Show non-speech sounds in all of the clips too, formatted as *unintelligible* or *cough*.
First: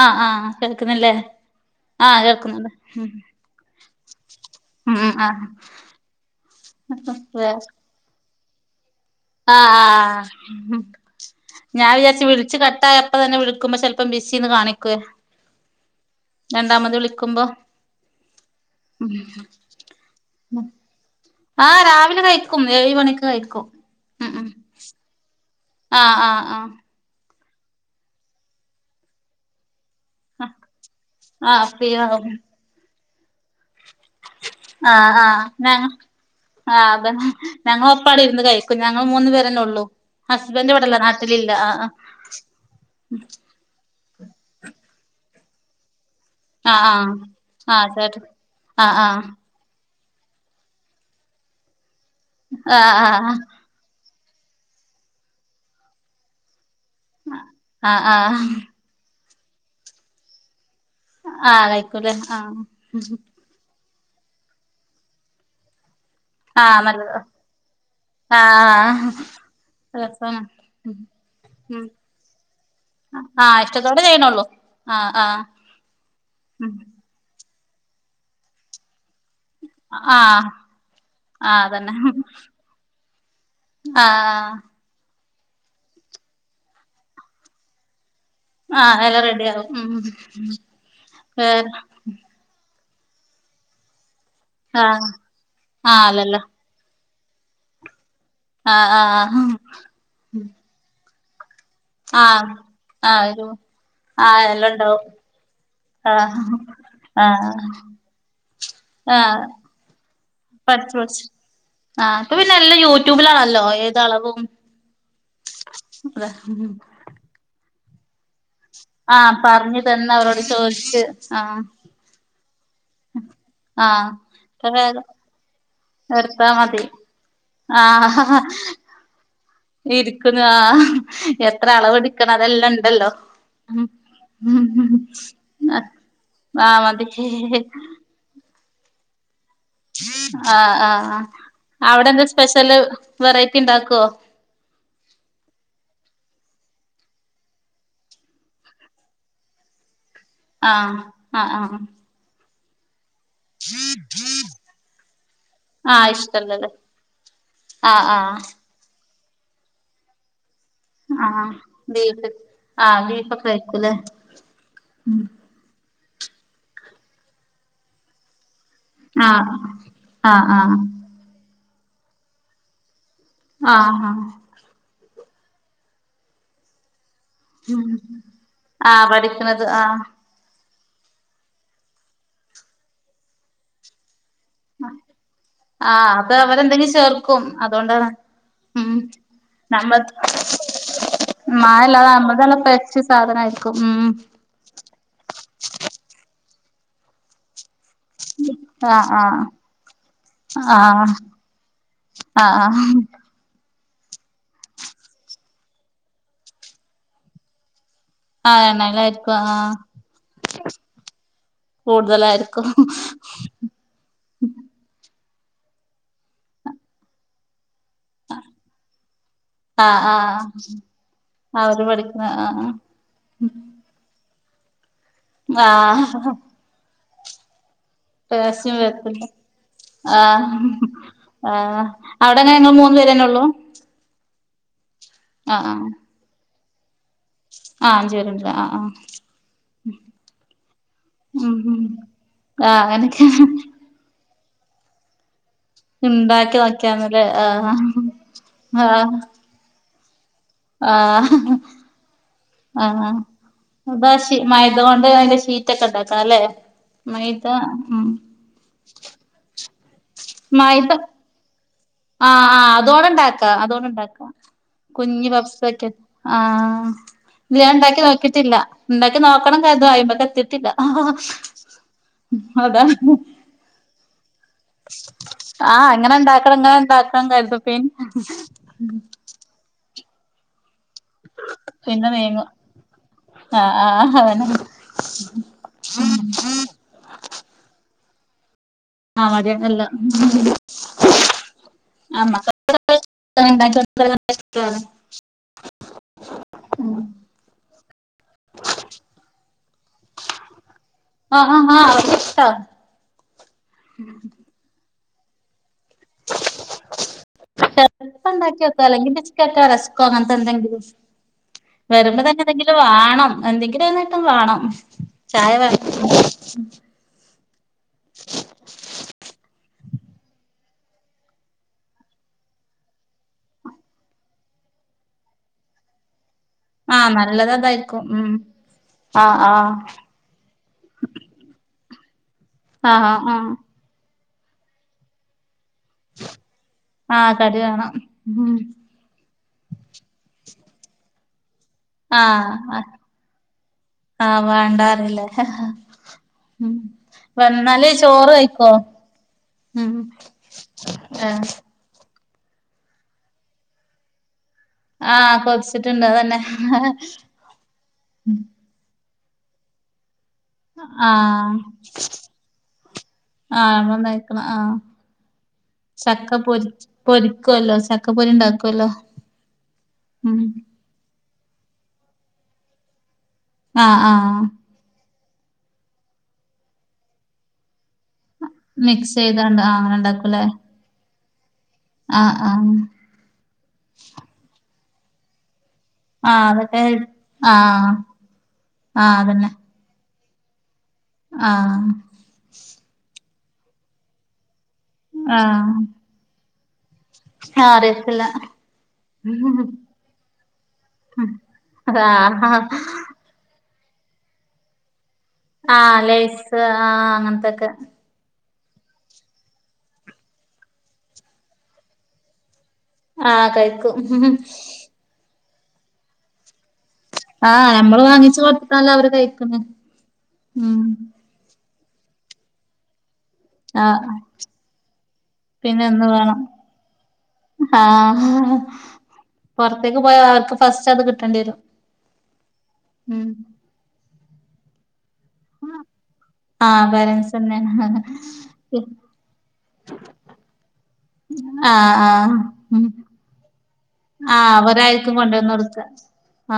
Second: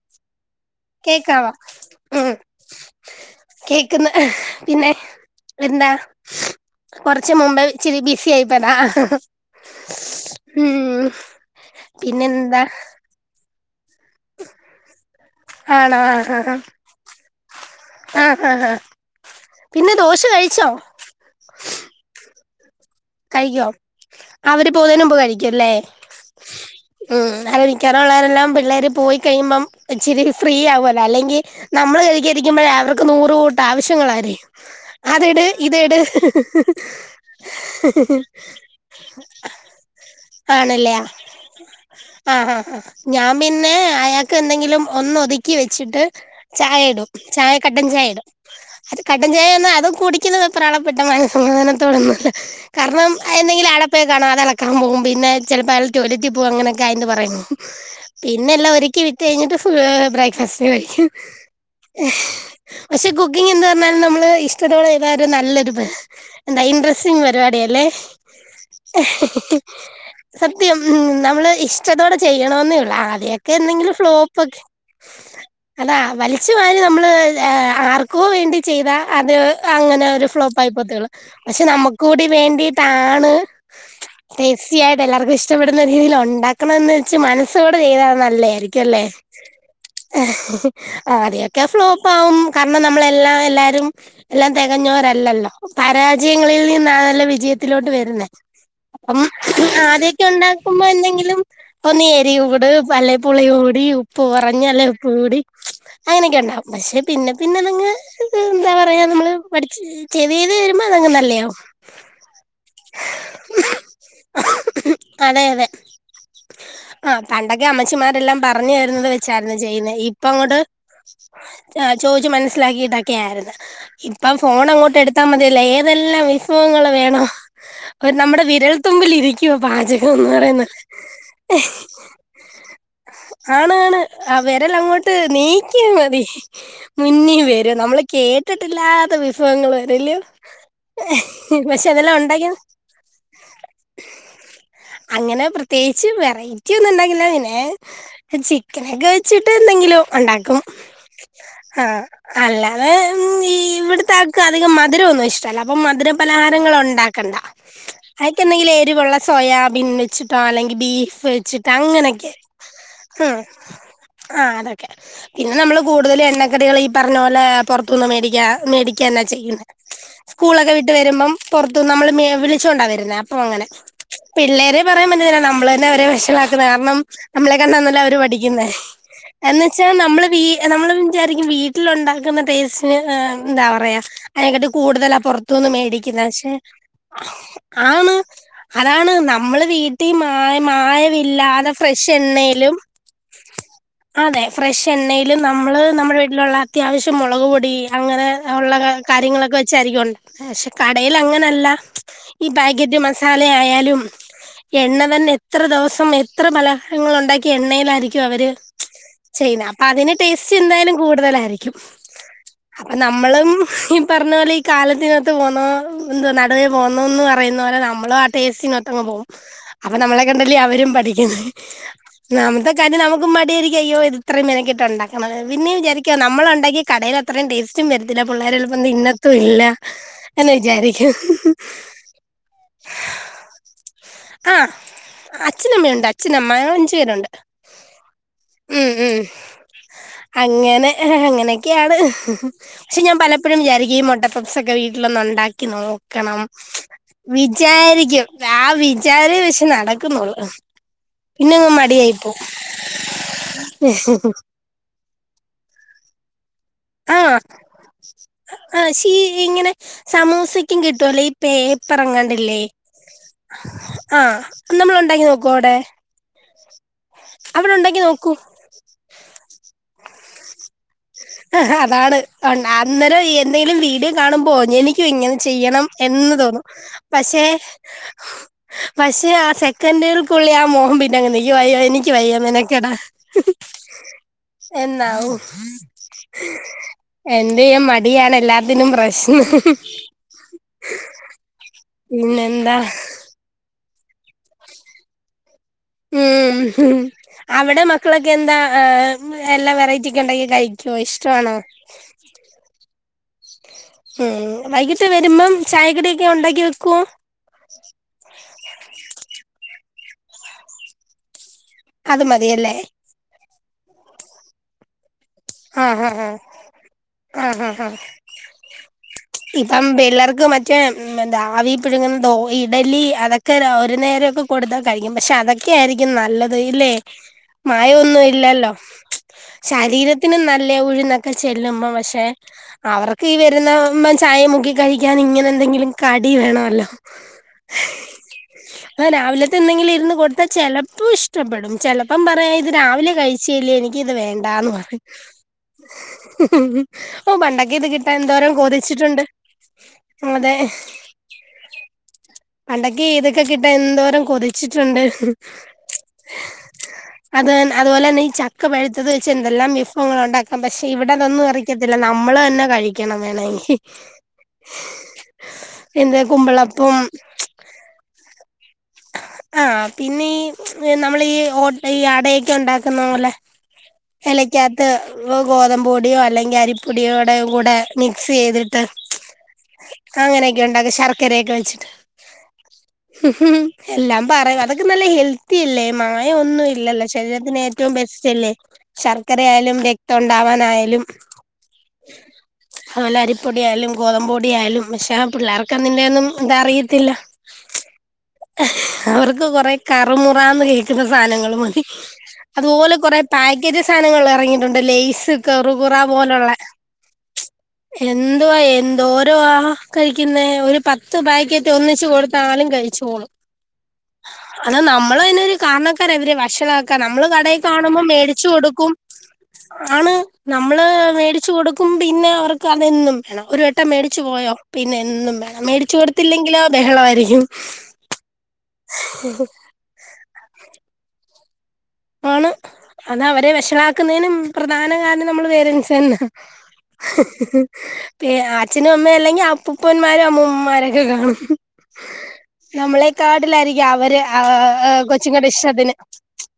ആഹ് ആഹ് കേൾക്കുന്നില്ലേ കേക്കാവോ ആഹ് കേൾക്കുന്നുണ്ട് ഹും കേക്കുന്നെ എഹ് പിന്നെ എന്താ കുറച്ച് മുമ്പ് *unintelligible* ഇച്ചിരി ബിസി ആയിപ്പതാ ആഹ് ആഹ് ഉം ഞാൻ വിചാരിച്ച് വിളിച്ച് പിന്നെന്താ കട്ടായപ്പോ തന്നെ വിളിക്കുമ്പോ ചെൽ ഇപ്പം ബിസിന്ന് കാണിക് ആണോ രണ്ടാമത് വിളിക്കുമ്പോ ആഹ് ഹാ ഹാ പിന്നെ ദോശ കഴിച്ചോ ആഹ് രാവിലെ കഴിക്കും ഏഴ് മണി കഴിക്കോ അവര് പോകുന്നതിനുമുമ്പ് കഴിക്കുല്ലേ. ആഹ് ആഹ് ആഹ് ഉം അവരിക്കറ ഉള്ളവരെല്ലാം പിള്ളേര് പോയി കഴിയുമ്പം ച്ചിരി ആഹ് ഫ്രീ ആവുല്ലോ? അല്ലെങ്കിൽ ആഹ് ഫ്രീ നമ്മള് ആവും കഴിക്കഇരിക്കുമ്പോഴ് അവർക്ക് നൂറ് കൂട്ട ആവശ്യങ്ങളാരി ആഹ് ആഹ് ഞങ്ങള് ആ അതന്നെ ഞങ്ങളൊ ഇപ്പാട്ഇരുന്ന് കഴിക്കും. ഞങ്ങൾ മൂന്ന് പേരന്നെള്ളൂ. ഹസ്ബൻഡ് ആണല്ലേ ഇവിടെല്ല ആ നാട്ടിലില്ല ആഹ് ആ പിന്നേ അയാക്ക് എന്തെങ്കിലും ഒന്നൊതുക്കി വെച്ചിട്ട് ആഹ് ചായ ഇടും ആഹ് ചായ ആഹ് കട്ടൻ ആഹ് ചായ ചേട്ടൻ ഇടും ആഹ് അത് ആഹ് കട്ടൻ ചായ എന്നാ അതും കുടി നിക്കുന്നത് *unintelligible* മനസമാധാനത്തോടൊന്നുല്ല ആഹ് കാരണം *unintelligible* ആഹ് പ്പെ കാണാ അതെളക്കാൻ പോവും പിന്നെ ചെലപ്പോ അയാൾ ടോയലറ്റിൽപോവും അങ്ങനെ *unintelligible* ആഹ് ആഹ് പിന്നെല്ലാം ഒരിക്കി വിറ്റ് കഴിഞ്ഞിട്ട് ഫു ബ്രേക്ക്ഫാസ്റ്റ് കഴിക്കും ആഹ് കഴിക്കൂലേ ആഹ് *unintelligible* എന്ന് പറഞ്ഞാല് നമ്മള് ഇഷ്ടത്തോടെ ചെയ്താരു നല്ലൊരു ഇത്. ആഹ് മതി മ പരിപാടിയല്ലേ ആഹ് രസാണ് സത്യം ഉം നമ്മള് ഇഷ്ടത്തോടെ ചെയ്യണോന്നേ ഒള്ളൂ ആ ഇയാക്കെന്തെങ്കിലും ഫ്ലോപ്പക്കെ ആഹ്ആഹ് അതാ വലിച്ചു വാരി നമ്മള് ആർക്കോ വേണ്ടി ചെയ്താ അത് അങ്ങനെ ഒരു ആഹ് ഫ്ലോപ്പ് ആയിപ്പോവത്തെ ഒള്ളു ആഹ് പക്ഷെ അതന്നെ നമുക്ക് കൂടി വേ എന്തിട്ടാണ്‌ ആഹ് ആ *unintelligible* എല്ലാർക്കും ഇഷ്ടപ്പെടുന്ന രീതിൽ ഉണ്ടാക്കണം വെച്ച് മനസ്സുടെ ചെയ്താണ് നല്ലേ ക്കല്ലേ ആഹ് എല്ലാം റെഡിയാവും ഉം ഏ ആഹ് ആദ്യൊക്കെ വേറെ ഫ്ലോപ്പ പ്പം കാരണം നമ്മള എല്ല എല്ലാരും എല്ലാം ആഹ് തികഞ്ഞോരല്ലല്ലോ ആഹ് അല്ലല്ല പരാജയങ്ങളിൽ നിൻ അതാണല്ലോ വിജയത്തിലോട്ട് വരുന്നേ ആഹ് അം ആഹ് ആദ്യൊക്കെ ഉണ്ടാക്കുമ്പോ എന്തെങ്കിലും അപ്പൊ നേരി ആഹ് കൂട് പല്ലേ ആഹ് പുളി ഒരു കൂടി ഉപ്പ് ആഹ് കുറഞ് എല്ലാം അല്ലേ ഇണ്ടാവും ഉപ്പ് കൂടി അങ്ങനെയൊക്കെ ആഹ് ഉണ്ടാ പക്ഷെ പിന്നെ ആഹ് പിന്നെ നിങ്ങ എന്താ പറയാ നമ്മള് ആഹ് പഠിച്ച് *unintelligible* പഠിച്ചു പഠിച്ചു വരുമ്പോഅതങ്ങനല്ലയാവും ആഹ് ഇപ്പൊപിന്നെ എല്ലം യൂട്യൂ യട്യൂബിലാളല്ലോ ഏത് അളവും അഹ് പണ്ടൊക്കെ അമ്മച്ചിമാരെല്ലാം പറഞ്ഞു വരുന്നത് ആഹ് വെച്ചായിരുന്നു പറഞ്ഞു ചെയ്യുന്നത് തന്ന് ഇപ്പ അവരോട് ഇങ്ങോട്ട് ചോദിച്ച് ആഹ് അ ചോദിച്ചു മനസ്സിലാക്കിയിട്ടൊക്കെ ആയിരുന്നു ആഹ് ഇപ്പം ഫോണങ്ങോട്ടെടുത്താ മതിയല്ലോ ഏതെല്ലാം വിഭ അത് മതി ഏണോ ആഹ് ഹ ഹ പാചകം എന്ന് ഇരിക്ക്ണ് പറയുന്നത് ആഹ് എത്ര അളവ്ട് ക്കണതെല്ലണ്ടല്ലോ ഉം ആണാണ് ആ വിരൽ അങ്ങോട്ട് നീക്കിയാ മതി ആഹ് മതി മുന്നീ നമ്മള് കേട്ടിട്ടില്ലാത്ത വിഭവങ്ങള് ആഹ് ആഹ് ആഹ് അവിടെ അതെല്ലാം എന്താ സ്പെഷ്യല് ഉണ്ടാക്കി വെറൈറ്റിണ്ടാക്കോ അങ്ങനെ പ്രത്യേകിച്ച് വെറൈറ്റി ഒന്നും ഉണ്ടാക്കില്ല ഇനെ. ചിക്കനൊക്കെ വെച്ചിട്ട് എന്തെങ്കിലും ഉണ്ട ആഹ് ആഹ് ആഹ് അല്ല അത് ഇവിടുത്തെ ആൾക്ക് അധികം മധുരന്നും ഇഷ്ടല്ല അപ്പൊ ആഹ് മധുരം ഇഷ്ടല്ലല്ലേ നാരങ്ങളുങ്ങാക്കണ്ട ആഹ് ആഹ് അയ്ക്കെന്തെങ്കിലും എരിവുള്ള സോയാബീൻ വെച്ച് ട്ടോ അല്ലെങ്കി ബീഫ് ആഹ് വെച്ചിട്ട് ബീഫ് അങ്ങനൊക്കെ ആഹ് ഉം ബീഫൊക്കെ കഴിക്കൂലേ ആഹ് അതൊക്കെ പിന്നെ നമ്മള് കൂടുതൽ എണ്ണക്കടികൾ ഈ പറഞ്ഞ പോലെ പുറത്തുന്ന് മേടിക്ക മേടി ക്കഎന്നാ ആഹ് ചെയ്യ്ന്നേ ആഹ് സ്കൂളൊക്കെ ആഹ് വിട്ട് വരുമ്പം പൊർത്ത്ന്ന് നമ്മള് മേ വിളിച്ചോണ്ടാ വരുന്നേ അപ്പ ഓ അങ്ങനെ ആഹ് ആഹ് പിള്ളേരെ പറയാൻ പറ്റുന്നില്ല നമ്മള് തന്നെ അവരെ വഷളാക്കുന്നത് കാരണം നമ്മളെ കണ്ടന്നല്ലേ അവര് പഠിക്ക്ന്നേ ആ എന്ന് പഠിക്കണത് ആ വെച്ചാ നമ്മള് വീ ഏനമ്മള് വിചാരിക്കും വീട്ടിലുണ്ടാക്കുന്ന ടേസ്റ്റിന് ഏ ആ എന്താ പറയ്യാ അയിനെക്കാട്ടി കൂടുതലാ പൊർ തുന്ന് ആ മേടിക്കുന്ന അത് ക്ഷെ അവരെന്തെങ്കിലും ചേർക്കും അതുകൊണ്ടാണ് ആണ് ഉം അതാണ് നമ്മൾ. നമ്മ വീട്ടീ മായ മായമില്ലാതെ മഴല്ലാതെ ഫ്രഷ് നമ്മ നല്ല എണ്ണയിലും പച്ച സാധനായിരിക്കും ഉം അതെ ഫ്രഷ് എണ്ണയിലും നമ്മള് നമ്മുടെ വീട്ടിലുള്ള അത്യാവശ്യം മുളക് പൊടി. അങ്ങനെ ഉള്ള ആ ആ കാര്യങ്ങളൊക്കെ വെച്ചായിരിക്കുംണ്ട് പക്ഷേ ആ കടയിലങ്ങനല്ല ആ ഈ ആ പാക്കറ്റ് മസാ ച്ചാല് ആയാലും എണ്ണതന്നെ എത്ര ദിവസം എത്ര പലഹാരങ്ങളുണ്ടാക്കി എണ്ണയിലായിരി ക്കു അവര് ആ എണ്ണയിലായിരിക്കും ആ ചെയ്യുന്നേ അപ്പ അതിന് ടേസ്റ്റ് എന്തായാലും കൂടുതലായിരിക്കും കൂടുതലായിരിക്കും നമ്മളും ഹ് ഇപറഞ്ഞ പോലെ ഈ കാലത്തിനൊത്ത് പോന്നോ എന്താ നടുവേ പോന്നോ എന്ന് പറയുന്ന പോലെ നമ്മ മ്മളും ആ ടെസ്റ്റിനൊത്തങ്ങ് പോവും ആ അപ്പൊ ആ നമ്മളെ കണ്ടല്ലേ അവരും പഠിക്കുന്നെ അവര് പഠിക്കുന്ന ആ നമ്മത്തെ കാര്യം നമുക്ക് മടിയായിരിക്ക അയ്യോ ത് അത്രയും മെനക്കിട്ട് ഉണ്ടാക്കണം പിന്നെ ആ വിചാരിക്കും നമ്മളൊണ്ടാക്കി കടയിലത്രയും ടേസ്റ്റും വരും പിന്നെ പ്പിള്ളേരുള്ളപ്പൊ തിന്നത്തുല്ല ആഹ്ആഹ് അവിടെങ്ങ ഞങ്ങൾ മൂന്നു പേരന്നെ ഉള്ളൂ. ആഹ് അച്ഛനമ്മയുണ്ട് അച്ഛനമ്മ ഞങ്ങള് അഞ്ചു പേരുണ്ട് ആഹ് അഞ്ചുപരുണ്ട്ല്ല ആഹ് ഉം ആഹ് ഉം അങ്ങനെ ഉം ഉം അങ്ങനെയൊക്കെയാണ് ആഹ് പക്ഷേ ഞാൻ അങ്ങനൊക്കെ പലപ്പഴും വിചാരിക്കും ഈ മുട്ടപപ്സൊക്കെ വീട്ടിലൊന്നൊണ്ടാക്കി നോക്കണം ഇണ്ടാക്കി നോക്കിയാന്നല്ലേ ആഹ് വിചാരിക്കും ആ ആഹ് വിചാരി പക്ഷേ നടക്കുന്നുള്ളു പിന്നെ ആഹ് അങ്ങ് മടിയായിപ്പോ ആഹ് *unintelligible* മയ അതുകൊണ്ട് അയ്ന്റെ ശീറ്റൊക്കെണ്ടാക്കണല്ലേ മൈത ഉം അഹ് ആഹ് ശീ ഇങ്ങനെ സമൂസക്കും മൈദ കിട്ടുവല്ലോ ഇ പേപ്പർ ആഹ് ങ്ങാണ്ടില്ലേ ആഹ് അതോണ്ട് ഇണ്ടാക്കാ അതോണ്ട് ഇണ്ടാക്കാ ആഹ് നമ്മള ഉണ്ടാക്കി കുഞ്ഞ് നോക്ക അടെ പപ്സൊക്കെ ആഹ് ഇല്ല ഞാൻ ഇണ്ടാക്കി നോക്കൂ നോക്കിട്ടില്ല ഉണ്ടാക്കി നോക്കണം കരുതും അയ്മക്ക് എത്തിട്ടില്ല അ ഹ ആഹ്, അതാണ് ഹ ഉണ്ട- അതാണ്. അന്നേരം എന്തെങ്കിലും വീഡിയോ കാണുമ്പോ എനിക്കും ഇങ്ങനെ ചെയ്യണം ആഹ് എന്ന് അങ്ങനെണ്ടാക്കണം തോന്നും ഇങ്ങനെണ്ടാ പക്ഷേ *unintelligible* പക്ഷെ ആ സെക്കൻകൾകുള്ളി ആ മോഹം പിന്നെങ്ങന്നെ യ്യോ അയ്യോ പിന്നെ എനിക്ക് വയ്യ നീങ്ങും നിനക്കെടാ ആഹ് ആഹ് അതന്നെ എന്നാവു എന്ത്യ്യാമടിയാണ് എല്ലാ *unintelligible* പിന്നെന്തൊ ഹ് ത ഇണ്ടാക്കിയൊട്ത്താല് പറ്റോ ഉം അവിടെ മക്കളൊക്കെ എന്താ ആ എല്ലാ വെറൈറ്റി ഒക്കെ ഉണ്ടാക്കി കഴിക്കും ആ റ്റോയിഷ്ടാണോ ആ ആ അവർക്ക് ഇഷ്ടാ ഉം വൈകിട്ട് വരുമ്പം ചായക്കടിയൊക്കെ ഉണ്ടാക്കി വെക്കും ചെൽപ്പം ഉണ്ടാക്കികൊട്ക്കും അല്ലെങ്കിൽ ബിസ്ക്കറ്റോ റസ്ക്കോ അങ്ങന് ത്തെ ന്തെങ്കിലും വരുമ്പോ അത് തന്നെ മതിയല്ലേ എന്തെങ്കിലും വാണം എന്തെങ്കിലും ഒന്നേതും വാണം ആഹ് ഹാ ഹാ ആഹ് ഹ ഹാ ഇപ്പം പിള്ളേർക്ക് മറ്റേ പിഴുങ്ങുന്നോ ഇഡ്ഡലി അതൊക്കെ ഒരു നേരമൊക്കെ കൊടുത്താൽ കഴിക്കും പക്ഷെ അതൊക്കെ ഇതൊക്കെ ആയിരിക്കും നല്ലത് ഇല്ലെ ആ നല്ലത് അതായിരിക്കും മായമൊന്നും ഉം ഇല്ലല്ലോ ആ ആ ശരീര നല്ല ഉഴന്നൊക്കെ ചെല്ലുമ്പോ പക്ഷെ ആ ആ അവർക്ക് ആ ഈ വരുന്ന ചായേ മുക്കി കഴിക്കാൻ ഇങ്ങനെ എന്തെങ്കിലും കടി വേണവല്ലോ ആ കടി വേണം ഉം ആഹ് രാവിലത്തെ എന്തെങ്കിലും ഇരുന്ന് കൊടുത്താൽ ചിലപ്പോൾ ഇഷ്ട ഇഷ്ടപ്പെടും ചെലപ്പം ആ പറയും ഇത് രാവിലെ കഴിച്ചി ല്ലേ എനിക്ക്ത് വേണ്ടാ ന്ന് പറിം ഓ പണ്ടൊക്കെ വന്നാൽ ഇത് കിട്ടാൻ ചോർ എന്തോരം കഴിക്കോ കൊതിച്ചിട്ടുണ്ട് ഉം ആഹ് പണ്ടൊക്ക് ഈതൊക്കെ കിട്ടാ എന്തോരം കൊതി വെച്ചിട്ടുണ്ട് ആഹ് കൊതിച്ചിട്ടുണ്ട് അതന്നെ അത്പോലെ തന്നെ ക്ക പഴുത്തത് വെച്ച് എന്തല്ലാം വിഫവങ്ങളാ ഉണ്ടാക്കുന്നത് പക്ഷെ ഇവിടതൊന്നും ആഹ് ഇറക്കത്തില്ല നമ്മൾ തന്നെ കഴിക്കണം വേണമെങ്കിൽ ആഹ് നന്നായിക്കണം ആഹ് പിന്നെ കുമ്പളപ്പം ആക്കുവല്ലോ ചക്കപ്പൊരി ഉണ്ടാക്കല്ലോ ആഹ് പിന്നെ ഈ നമ്മള് ഈ ഓ ഈ അടയൊക്കെ ഇണ്ടാക്കുന്നപോലെ ആഹ് ആഹ് എലക്കാ ത്ത് ഗോതമ്പ് പൊടിയോ അല്ലെങ്കിൽ അരിപ്പൊടിയോടെ കൂടെ മിക്സ് ചെയ്ത് മിക്സ് ചെയ്തോണ്ട് അങ്ങനെ ഉണ്ടാക്കൂല്ലേ ഉം ശക്കരെക്കെവെച്ചിട്ട് ആഹ് ആഹ് ഉം ഉം എല്ലാം പറയും അതൊക്കെ നല്ല ഹെൽത്ത് ഇല്ല ആഹ് മായമൊന്നും അതൊക്കെ ഇല്ലല്ലോ ശരീരത്തിന് ഏറ്റവും ആഹ് ബെസ്റ്റ്ല്ലേ ആഹ് അതന്നെ ശർക്കരയാലും തൊണ്ടാവാനായാലും ആഹ് അതുപോലെ അരിപ്പൊടിയായാലും ഗോതമ്പുപൊടിയായാലും പക്ഷെ ആഹ് പിള്ളേർക്ക് അതിൻ്റെയൊന്നും എന്താ അറിയത്തില്ല ആറ്യാത്തില്ല അവർക്ക് കുറെ കറുമുറാന്ന് കേൾക്കുന്ന സാധനങ്ങൾ മതി ആഹ് അതുപോലെ കുറേ പായ്ക്കേജ് സാധനങ്ങൾ ഇറങ്ങിയിട്ടുണ്ട് ലെയ്സ് ആ ലേയ്സ് ആ അങ്ങനത്തൊക്കെ എന്താ എന്തോരോ ആഹ് കഴിക്കുന്നേ ഒരു പത്ത് പാക്കറ്റ് ഒന്നിച്ച് കൊടുത്താലും കഴിച്ചോളു ആഹ് കഴിഞ്ഞു അത് നമ്മൾ തന്നെ ഒരു കാരണക്കാരാ ഇവര് വഷളാക്കന് നമ്മള് കടേ ആഹ് നമ്മള് കാണുമ്പോൾ വാങ്ങിച്ചു മേടിച്ചു കൊടുക്കും കൊടുത്താലവര് കഴിക്കണ് ആണ് നമ്മള് ഉം മേടിച്ചു കൊടുക്കും ക്കും പിന്നെ അവർക്ക് അതെന്നും വേണം ഒരു വട്ടം ആഹ് മേടിച്ചു പോയോ പിന്നെ എന്നും വേണം പിന്നെ മേടിച്ചു എന്ന് വേണം കൊടുത്തില്ലെങ്കിലോ ബഹളമായിരിക്കും ആഹ് *inaudible* പുറത്തേക്ക് പോയാ ആൾക്ക്‌ ഫസ്റ്റ് അത് കിട്ടേണ്ടിയെരും ആണ് അത് അവരെ വഷളക്കുന്നതിന് മുമ്പ് പ്രധാന കാരണം നമ്മൾ പേരൻ്റ്സ് തന്നെ ആഹ് പേരൻസ് തന്നെയാണ് അച്ഛനും അമ്മ അല്ലെങ്കിൽ അപ്പുപ്പന്മാരും അമ്മൂമ്മമാരൊക്കെ കാണും ആഹ് ആഹ് ഉം നമ്മളെക്കാട്ടിലായിരിക്കും അവർ ആഹ് അവരായിരിക്കും കൊച്ചിങ്ങടെ കൊണ്ടുവന്ന് ഇഷ് കൊടുക്ക അദിന്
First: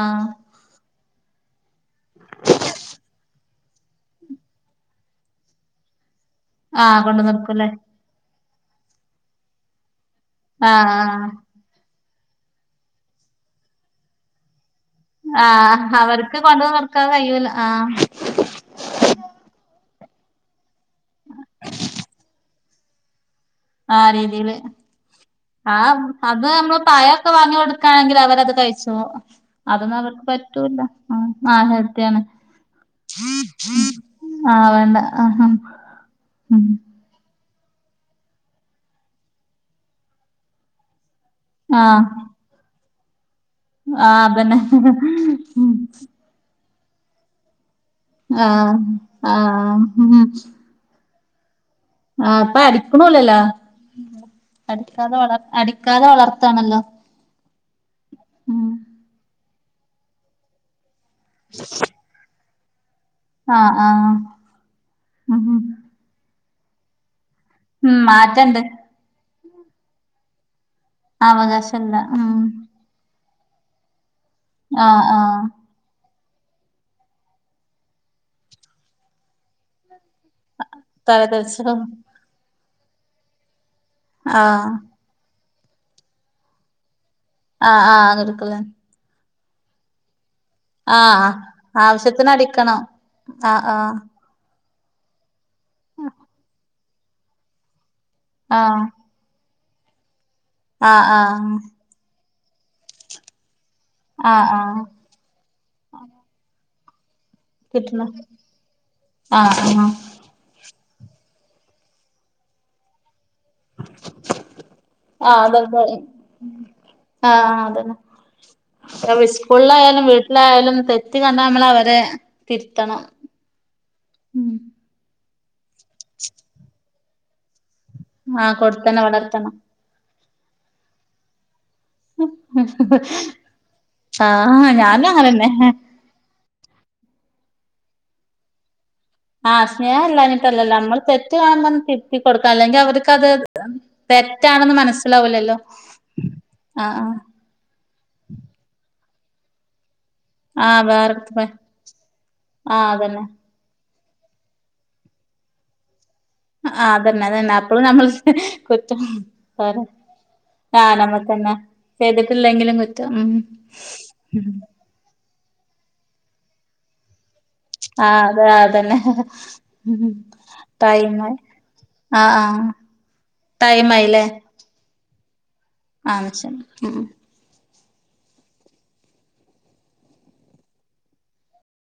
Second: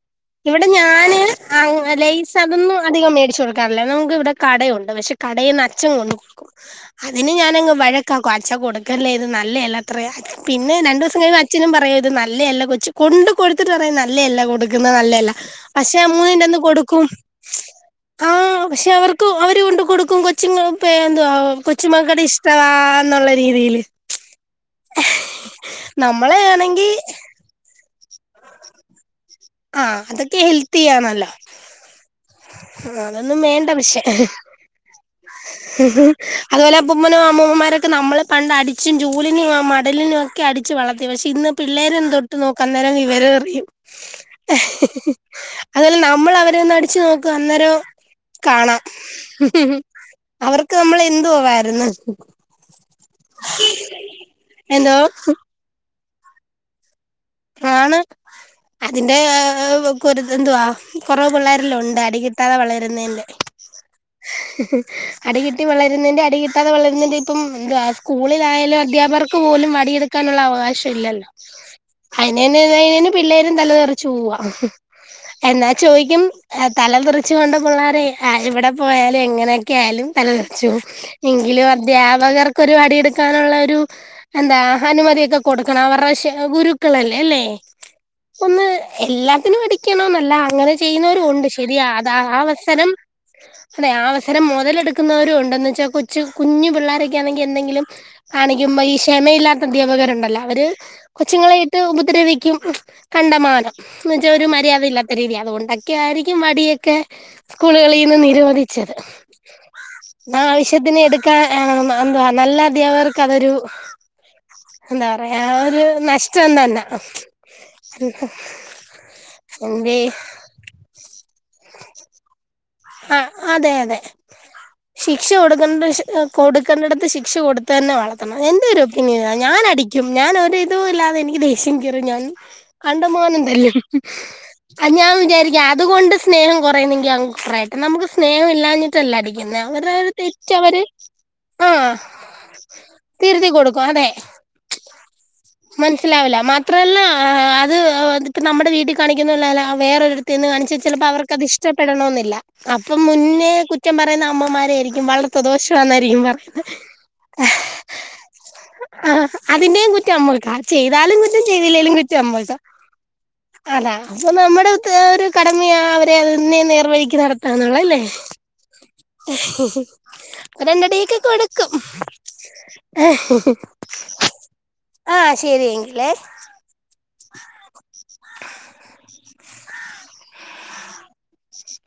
ആഹ് ഇവിടെ ഞാന് ആഹ് ലൈസ് അതൊന്നും അധികം മേടിച്ച് കൊടുക്കാറില്ല നമുക്ക് വിടെ കടയുണ്ട് പക്ഷെ കടേന്ന് അച്ചൻ കൊണ്ട്കൊട്ക്കും ആഹ് കൊണ്ടുവന്ന് അതിന് കൊടുക്കുംല്ലേ ഞാനങ്ങ് വഴക്കാക്കും അച്ചാ കൊടുക്കല്ലേ ഇത് നല്ല അത്ര പിന്നെ രണ്ടു ദിവസം ആഹ് കഴിഞ്ഞ അച്ചിച്ചനും പറയും ഇത് നല്ല അല്ല കൊച്ചു കൊണ്ട് കൊടുത്തിട്ട് പറയും നല്ല കൊടുക്കു ക്ക്ന്നെ നല്ലേ അല്ല ആഹ് ആഹ് പക്ഷെ അവർക്ക് മൂന്നിന്റന്ന് കൊണ്ടുവന്ന് കൊടുക്കു കൊടുക്കാൻ കഴിയൂല ആഹ് ആഹ് പക്ഷെ അവർ ആര് കൊണ്ട് കൊടുക്കും കൊച്ചുങ്ങൾക്ക് എന്തുവാ കൊച്ചു മക്കുടെ ഇഷ്ടവാ എന്നുള്ള രീതിയിൽ ആഹ് രീതിയിൽ ആഹ് നമ്മളെ അത് നമ്മൾ ആണെങ്കി പഴ ക്കെ വാങ്ങി കൊടുക്കുക്കാണെങ്കിൽ അവരത് കഴിച്ചോളും അതൊന്നും ആഹ് അവർക്ക് അതൊക്കെ പറ്റൂല്ല ആഹാ ഹെൽത്തിയാണല്ലോ മാങ്ങ ഹെൽത്തിയാണ് അതൊന്നും വേണ്ട പഷേ ആഹ് വേണ്ട ആഹ് ഉം അതുപോലെ ഉമ്മനും അമ്മൂമ്മമാരൊക്കെ നമ്മളെ പണ്ട് അടിച്ചും ചൂലിനും മടലിനുക്കെ അടിച്ച് വളർത്തി പക്ഷേ ഇന്ന് പിള്ളേർ ആഹ് എന്തൊട്ട് നോക്കാ അന്നേരം വിവരം അറിയും ആഹ് അതന്നെ അതല്ല നമ്മൾ അവരെ ഒന്ന് അടിച്ചു നോക്ക്‌ അന്നേരം ആഹ് കാണാം ആഹ് ഉം അവർ നമ്മൾ എന്തോവായിരുന്ന് ആഹ് അപ്പ അടിക്കണമില്ലല്ല എന്തോ അടിക്കാതെ അടിക്കാതെ വളർത്താണല്ലോ ആണ് ഉം അതിന്റെ എന്തുവാ കുറവ് പിള്ളേരെല്ലാം ഉണ്ട് അടി വളരുന്നന്റെ ആഹ് ആഹ് അടി ഉം കിട്ടി വള പേരാന്റ്ൻന്റെ അടി കിട്ടാതെ വളരുന്നന്റെ ഇപ്പം അ ഉം മാറ്റണ്ട് സ്കൂളിലായാലും അധ്യാകർക്ക് പോലും വടിയെടുക്കാനുള്ള അവകാശം ഇല്ല ഇല്ല അവകാശല്ല ഉം *unintelligible* പിള്ളേരും തലതെറിച്ച് പോവാ ആഹ് ആഹ് എന്ന ചോയിക്കും തലതെറിച്ചുകൊണ്ട് പിള്ളേരെ എവിടെ പോയാലും എങ്ങനെ എന്തൊക്കെയായാലും തല തെറിച്ചു പോവും എങ്കിലും തലതെറിച്ചതും അദ്ധ്യാപകർക്കൊരു പണിയെടുക്കാനുള്ള ഒരു എന്താ ആഹ് അനുമതിയൊക്കെ കൊടുക്കണം അവരുടെ ഗുരുക്കളല്ലേ അല്ലേ ആഹ് ആഹ് കൊടുക്കൂലേ ഒന്ന് എല്ലാത്തിനും അടിക്കണ എന്നല്ല അങ്ങനെ ആഹ് ചെയ്യുന്നവരുമുണ്ട് ശരിയാ അതാ ആവശ്യത്തിന് ആഹ് അടിക്കണം അവസരം ആഹ് അതെ ആഹ് ഇത് മുതലെടുക്കുന്നരും ഉണ്ടെന്ന് വെച്ചാൽ കൊച്ചു കുഞ്ഞു പിള്ളരൊക്കൊണെങ്കിൽ എന്തെങ്കിലും കാണിക്കുമ്പോ ആഹ് ക്ഷമയില്ലാത്ത അദ്ധ്യാപകരുണ്ടല്ലോ അവര് ആഹ് ആഹ് കൊച്ചുങ്ങളെയിട്ട് ഉപദ്രവിക്കും കണ്ടമാനം എന്ന വെച്ചാ ഒരു ആഹ് ആഹ് മര്യാദയില്ലാത്ത രീതി അതുകൊണ്ടൊക്കി ആയിരിക്കും മടിയൊക്കെ കിട്ടണ സ്കൂളുകളിൽന്ന് നിരോധിച്ചത് ആഹ് ആഹ് ആവശ്യത്തിന് എടുക്കാ ഏഹ് എന്തുവാ നല്ല അധ്യാകർക്ക് അതൊരു എന്താ പറയാ ആഹ് അതൊക്കെ ഒര് നഷ് ആഹ് അതന്നെ സ്കൂളിലായാലും എന്തെ വീട്ടിലാ- എന്തായാലും തെറ്റ് കണ്ടാ നമ്മൾ അവരെ തിരുത്തണം ആഹ് അതെ അതെ ഉം ശിക്ഷ കൊടുക്കണ്ട് കൊടുക്കേണ്ടട്ത്ത് ശിക്ഷ കൊടു തന്നെ വളർത്തണം ആഹ് എന്റെ ഒരു കൊടുത്തന്നെ ഒപ്പിനിയനാണ് വളർത്തണം ഞാനടിക്കും ഞാനൊരിതൂല്ലാതെ എനിക്ക് ദേഷ്യം കിർ ഞൻ കണ്ടമാനം തല്ലും. ആഹ് ഞാനും ഞാൻ അങ്ങനെന്നെ വിചാരിക്കും അത് കൊണ്ട് സ്നേഹം കുറുയു ന്നെങ്കിൽ കുറയട്ടെ നമക്ക് സ്നേ ഹം ഇല്ലാ ഞ്ഞി ട്ടല്ല അടിക്കുന്നെ ആഹ് സ്നേഹം ഇല്ലാഞ്ഞിട്ടല്ലല്ലോ അങ്ങനൊരുതെറ്റവര് നമ്മൾ തെറ്റ് കാണുമ്പോ ആ ഒന്ന് തിരുത്തി കൊടുക്കാം അല്ലെങ്കിൽ അവർക്കത് തിരുത്തി കൊടുക്കും അതെ തെറ്റാണെന്ന് മനസ്സിലാവൂലല്ലോ മനസിലായില്ല മാത്രമല്ല ആഹ് ആഹ് ആ അത് ഇപ്പ നമ്മുടെ വീട്ടിൽ കാണിക്കുന്ന വേറൊരിടത്ത് നിന്ന് കാണിച്ചാ ആഹ് ചിലപ്പോ വേറെടുത്ത് അവർക്കത് പോയി ഇഷ്ടപ്പെടണമെന്നില്ല ആഹ് അപ്പം അതന്നെ മുന്നേ കുറ്റം പറയുന്ന അമ്മമാരെ യായിരിക്കും വളർത്ത് ദോഷാ ന്നായിരിക്കും പറ ആ അതന്നെ അതന്നെ അപ്പഴും നമ്മൾ കൊത്തും പിന്നേം കുറ്റം നമുക്കാ ചെയ്താലും കുറ്റം ചെയ്തില്ലെലും കുറ്റം അമ്മൾക്കാ ചെയ്തിട്ടില്ലെങ്കിലും കുറ്റം ഉം അതാ അപ്പൊ നമ്മുടെ അത് ഒരു കടമയാ അവരെ അങ്ങ് നേർവഴിക്ക് നടത്ത തള്ളല്ലേ ആഹ് അതെ അതന്നെ ഉം അപ്പ രണ്ടടി യൊക്കെ ടൈമായി കൊടുക്കും ആഹ് ആഹ് ടൈമായില്ലേ ആഹ് ശരി ആഹ് പഷേ ഉം